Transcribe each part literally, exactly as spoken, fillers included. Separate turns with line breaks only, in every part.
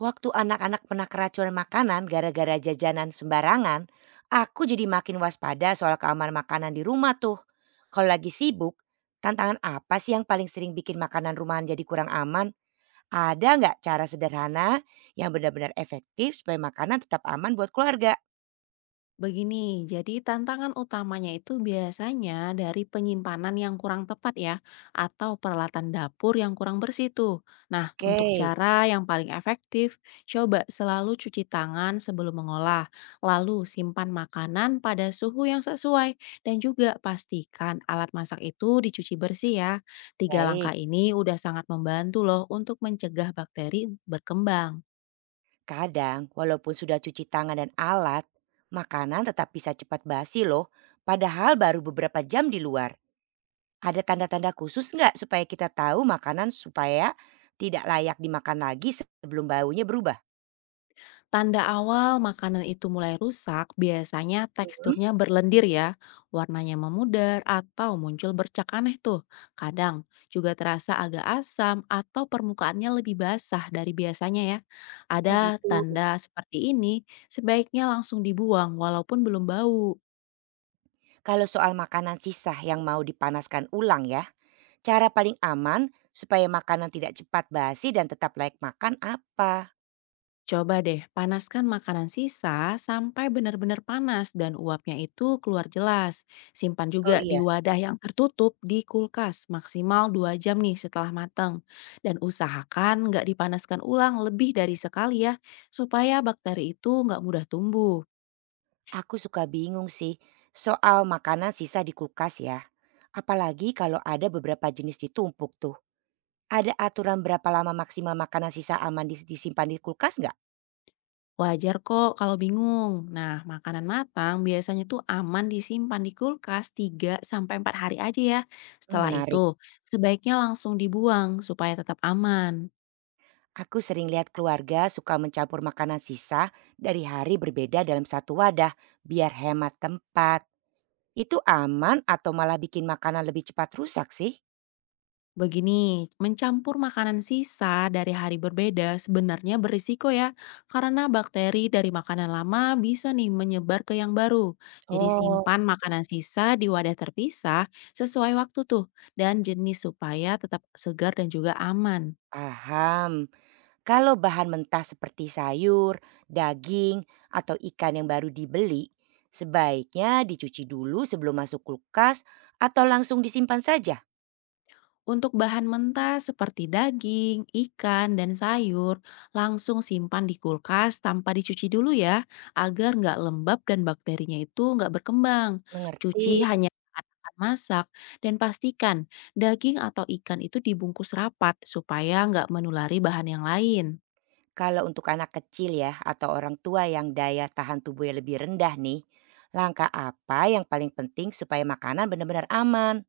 Waktu anak-anak pernah keracunan makanan gara-gara jajanan sembarangan, aku jadi makin waspada soal keamanan makanan di rumah tuh. Kalau lagi sibuk, tantangan apa sih yang paling sering bikin makanan rumahan jadi kurang aman? Ada nggak cara sederhana yang benar-benar efektif supaya makanan tetap aman buat keluarga?
Begini, jadi tantangan utamanya itu biasanya dari penyimpanan yang kurang tepat ya, atau peralatan dapur yang kurang bersih tuh. Nah,
Oke,
untuk cara yang paling efektif, coba selalu cuci tangan sebelum mengolah, lalu simpan makanan pada suhu yang sesuai, dan juga pastikan alat masak itu dicuci bersih ya. Tiga langkah
baik.
ini udah sangat membantu loh untuk mencegah bakteri berkembang.
Kadang, walaupun sudah cuci tangan dan alat, makanan tetap bisa cepat basi loh, padahal baru beberapa jam di luar. Ada tanda-tanda khusus nggak supaya kita tahu makanan supaya tidak layak dimakan lagi sebelum baunya berubah?
Tanda awal makanan itu mulai rusak biasanya
Mhm.
teksturnya berlendir ya, warnanya memudar atau muncul bercak aneh tuh. Kadang juga terasa agak asam atau permukaannya lebih basah dari biasanya ya.
Oh
Ada
gitu.
tanda seperti ini sebaiknya langsung dibuang walaupun belum bau.
Kalau soal makanan sisa yang mau dipanaskan ulang ya, cara paling aman supaya makanan tidak cepat basi dan tetap layak makan apa?
Coba deh panaskan makanan sisa sampai benar-benar panas dan uapnya itu keluar jelas. Simpan
Oh
juga di
iya,
wadah yang tertutup di kulkas maksimal dua jam nih setelah matang. Dan usahakan nggak dipanaskan ulang lebih dari sekali ya, supaya bakteri itu nggak mudah tumbuh.
aku suka bingung sih soal makanan sisa di kulkas ya. Apalagi kalau ada beberapa jenis ditumpuk tuh. Ada aturan berapa lama maksimal makanan sisa aman dis- disimpan di kulkas nggak?
Wajar kok kalau bingung. Nah, makanan matang biasanya tuh aman disimpan di kulkas tiga sampai empat hari aja ya.
Hmm,
Setelah
menarik.
itu, sebaiknya langsung dibuang supaya tetap aman.
Aku sering lihat keluarga suka mencampur makanan sisa dari hari berbeda dalam satu wadah biar hemat tempat. Itu aman atau malah bikin makanan lebih cepat rusak sih?
Begini, mencampur makanan sisa dari hari berbeda sebenarnya berisiko ya, karena bakteri dari makanan lama bisa nih menyebar ke yang baru. Jadi
Oh,
simpan makanan sisa di wadah terpisah sesuai waktu tuh dan jenis supaya tetap segar dan juga aman.
paham. Kalau bahan mentah seperti sayur, daging, atau ikan yang baru dibeli, sebaiknya dicuci dulu sebelum masuk kulkas atau langsung disimpan saja.
Untuk bahan mentah seperti daging, ikan, dan sayur, langsung simpan di kulkas tanpa dicuci dulu ya, agar nggak lembab dan bakterinya itu nggak berkembang.
Mengerti.
Cuci hanya saat akan masak, dan pastikan daging atau ikan itu dibungkus rapat supaya nggak menulari bahan yang lain.
Kalau untuk anak kecil ya atau orang tua yang daya tahan tubuhnya lebih rendah nih, langkah apa yang paling penting supaya makanan benar-benar aman?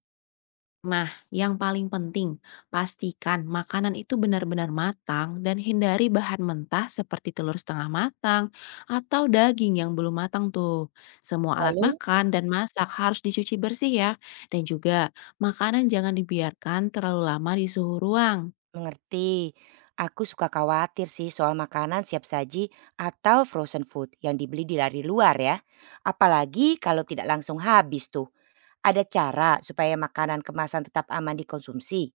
Nah, yang paling penting, pastikan makanan itu benar-benar matang dan hindari bahan mentah seperti telur setengah matang atau daging yang belum matang tuh. Semua alat
Lalu,
makan dan masak harus dicuci bersih ya. Dan juga, makanan jangan dibiarkan terlalu lama di suhu ruang.
mengerti. Aku suka khawatir sih soal makanan siap saji atau frozen food yang dibeli di lari luar ya. Apalagi kalau tidak langsung habis tuh. Ada cara supaya makanan kemasan tetap aman dikonsumsi?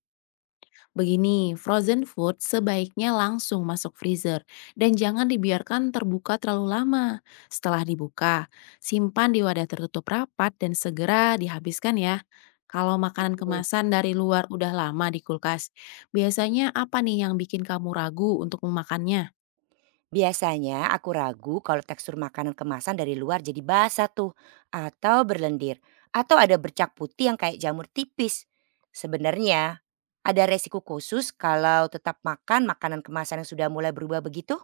Begini, frozen food sebaiknya langsung masuk freezer dan jangan dibiarkan terbuka terlalu lama. Setelah dibuka, simpan di wadah tertutup rapat dan segera dihabiskan ya. Kalau makanan
Setuju.
kemasan dari luar udah lama di kulkas, biasanya apa nih yang bikin kamu ragu untuk memakannya?
Biasanya aku ragu kalau tekstur makanan kemasan dari luar jadi basah tuh atau berlendir atau ada bercak putih yang kayak jamur tipis. Sebenarnya ada resiko khusus kalau tetap makan makanan kemasan yang sudah mulai berubah begitu?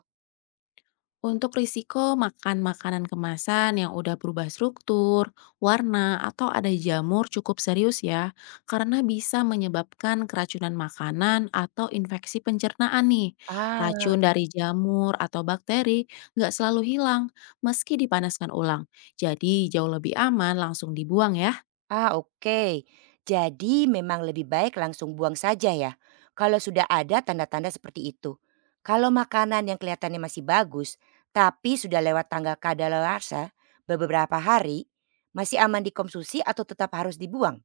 Untuk risiko makan makanan kemasan yang udah berubah struktur, warna, atau ada jamur cukup serius ya, karena bisa menyebabkan keracunan makanan atau infeksi pencernaan nih.
Ah.
Racun dari jamur atau bakteri nggak selalu hilang meski dipanaskan ulang, jadi jauh lebih aman langsung dibuang ya.
Ah, oke. Jadi memang lebih baik langsung buang saja ya. Kalau sudah ada tanda-tanda seperti itu. Kalau makanan yang kelihatannya masih bagus, tapi sudah lewat tanggal kadaluarsa beberapa hari, masih aman dikonsumsi atau tetap harus dibuang?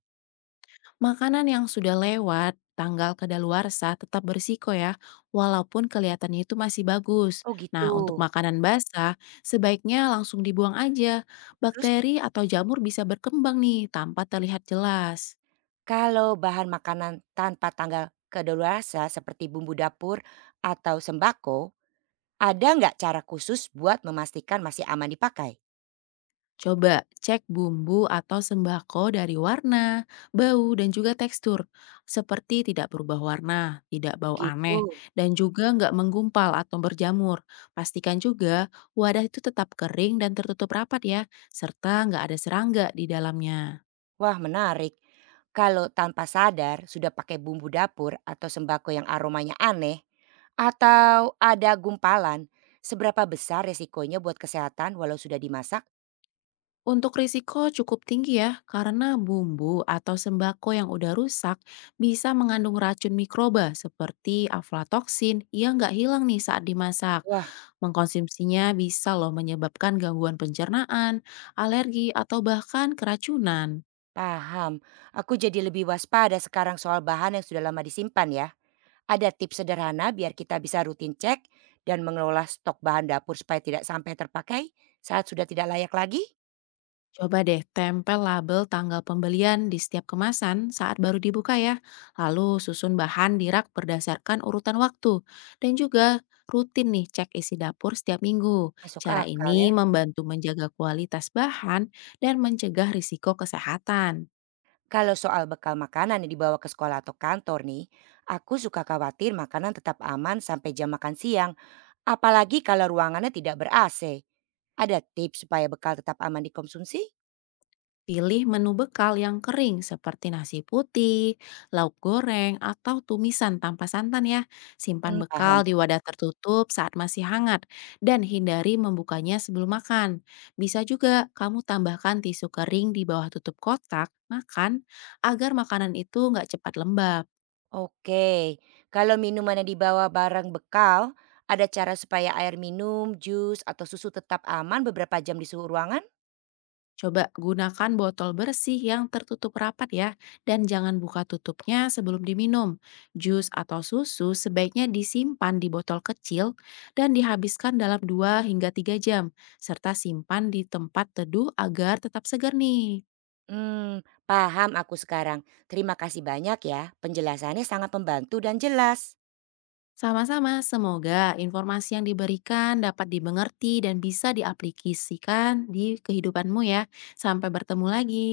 Makanan yang sudah lewat tanggal kedaluarsa tetap berisiko ya, walaupun kelihatannya itu masih bagus.
Oh gitu.
Nah, untuk makanan basah, sebaiknya langsung dibuang aja.
Terus
Bakteri atau jamur bisa berkembang nih tanpa terlihat jelas.
kalau bahan makanan tanpa tanggal kadaluarsa seperti bumbu dapur atau sembako, ada nggak cara khusus buat memastikan masih aman dipakai?
Coba cek bumbu atau sembako dari warna, bau, dan juga tekstur. Seperti tidak berubah warna, tidak bau
Begitu.
aneh, dan juga nggak menggumpal atau berjamur. Pastikan juga wadah itu tetap kering dan tertutup rapat ya, serta nggak ada serangga di dalamnya.
Wah menarik. Kalau tanpa sadar sudah pakai bumbu dapur atau sembako yang aromanya aneh, atau ada gumpalan, seberapa besar resikonya buat kesehatan walau sudah dimasak?
Untuk risiko cukup tinggi ya, karena bumbu atau sembako yang udah rusak bisa mengandung racun mikroba seperti aflatoksin yang nggak hilang nih saat dimasak.
Wah,
Mengkonsumsinya bisa loh menyebabkan gangguan pencernaan, alergi, atau bahkan keracunan.
paham. Aku jadi lebih waspada sekarang soal bahan yang sudah lama disimpan ya. Ada tips sederhana biar kita bisa rutin cek dan mengelola stok bahan dapur supaya tidak sampai terpakai saat sudah tidak layak lagi?
Coba deh tempel label tanggal pembelian di setiap kemasan saat baru dibuka ya. Lalu susun bahan di rak berdasarkan urutan waktu. Dan juga rutin nih cek isi dapur setiap minggu.
Masuk
Cara
akal ya.
ini membantu menjaga kualitas bahan dan mencegah risiko kesehatan.
Kalau soal bekal makanan yang dibawa ke sekolah atau kantor nih, aku suka khawatir makanan tetap aman sampai jam makan siang, apalagi kalau ruangannya tidak ber-A C. Ada tips supaya bekal tetap aman dikonsumsi?
Pilih menu bekal yang kering seperti nasi putih, lauk goreng, atau tumisan tanpa santan ya. Simpan
Hmm,
bekal
paham.
di wadah tertutup saat masih hangat dan hindari membukanya sebelum makan. Bisa juga kamu tambahkan tisu kering di bawah tutup kotak makan agar makanan itu nggak cepat lembab.
Oke, kalau minuman yang dibawa barang bekal, ada cara supaya air minum, jus, atau susu tetap aman beberapa jam di suhu ruangan?
Coba gunakan botol bersih yang tertutup rapat ya, dan jangan buka tutupnya sebelum diminum. Jus atau susu sebaiknya disimpan di botol kecil dan dihabiskan dalam dua hingga tiga jam, serta simpan di tempat teduh agar tetap segar nih.
Hmm, paham aku sekarang. Terima kasih banyak ya, penjelasannya sangat membantu dan jelas.
Sama-sama, semoga informasi yang diberikan dapat dimengerti dan bisa diaplikasikan di kehidupanmu ya. Sampai bertemu lagi.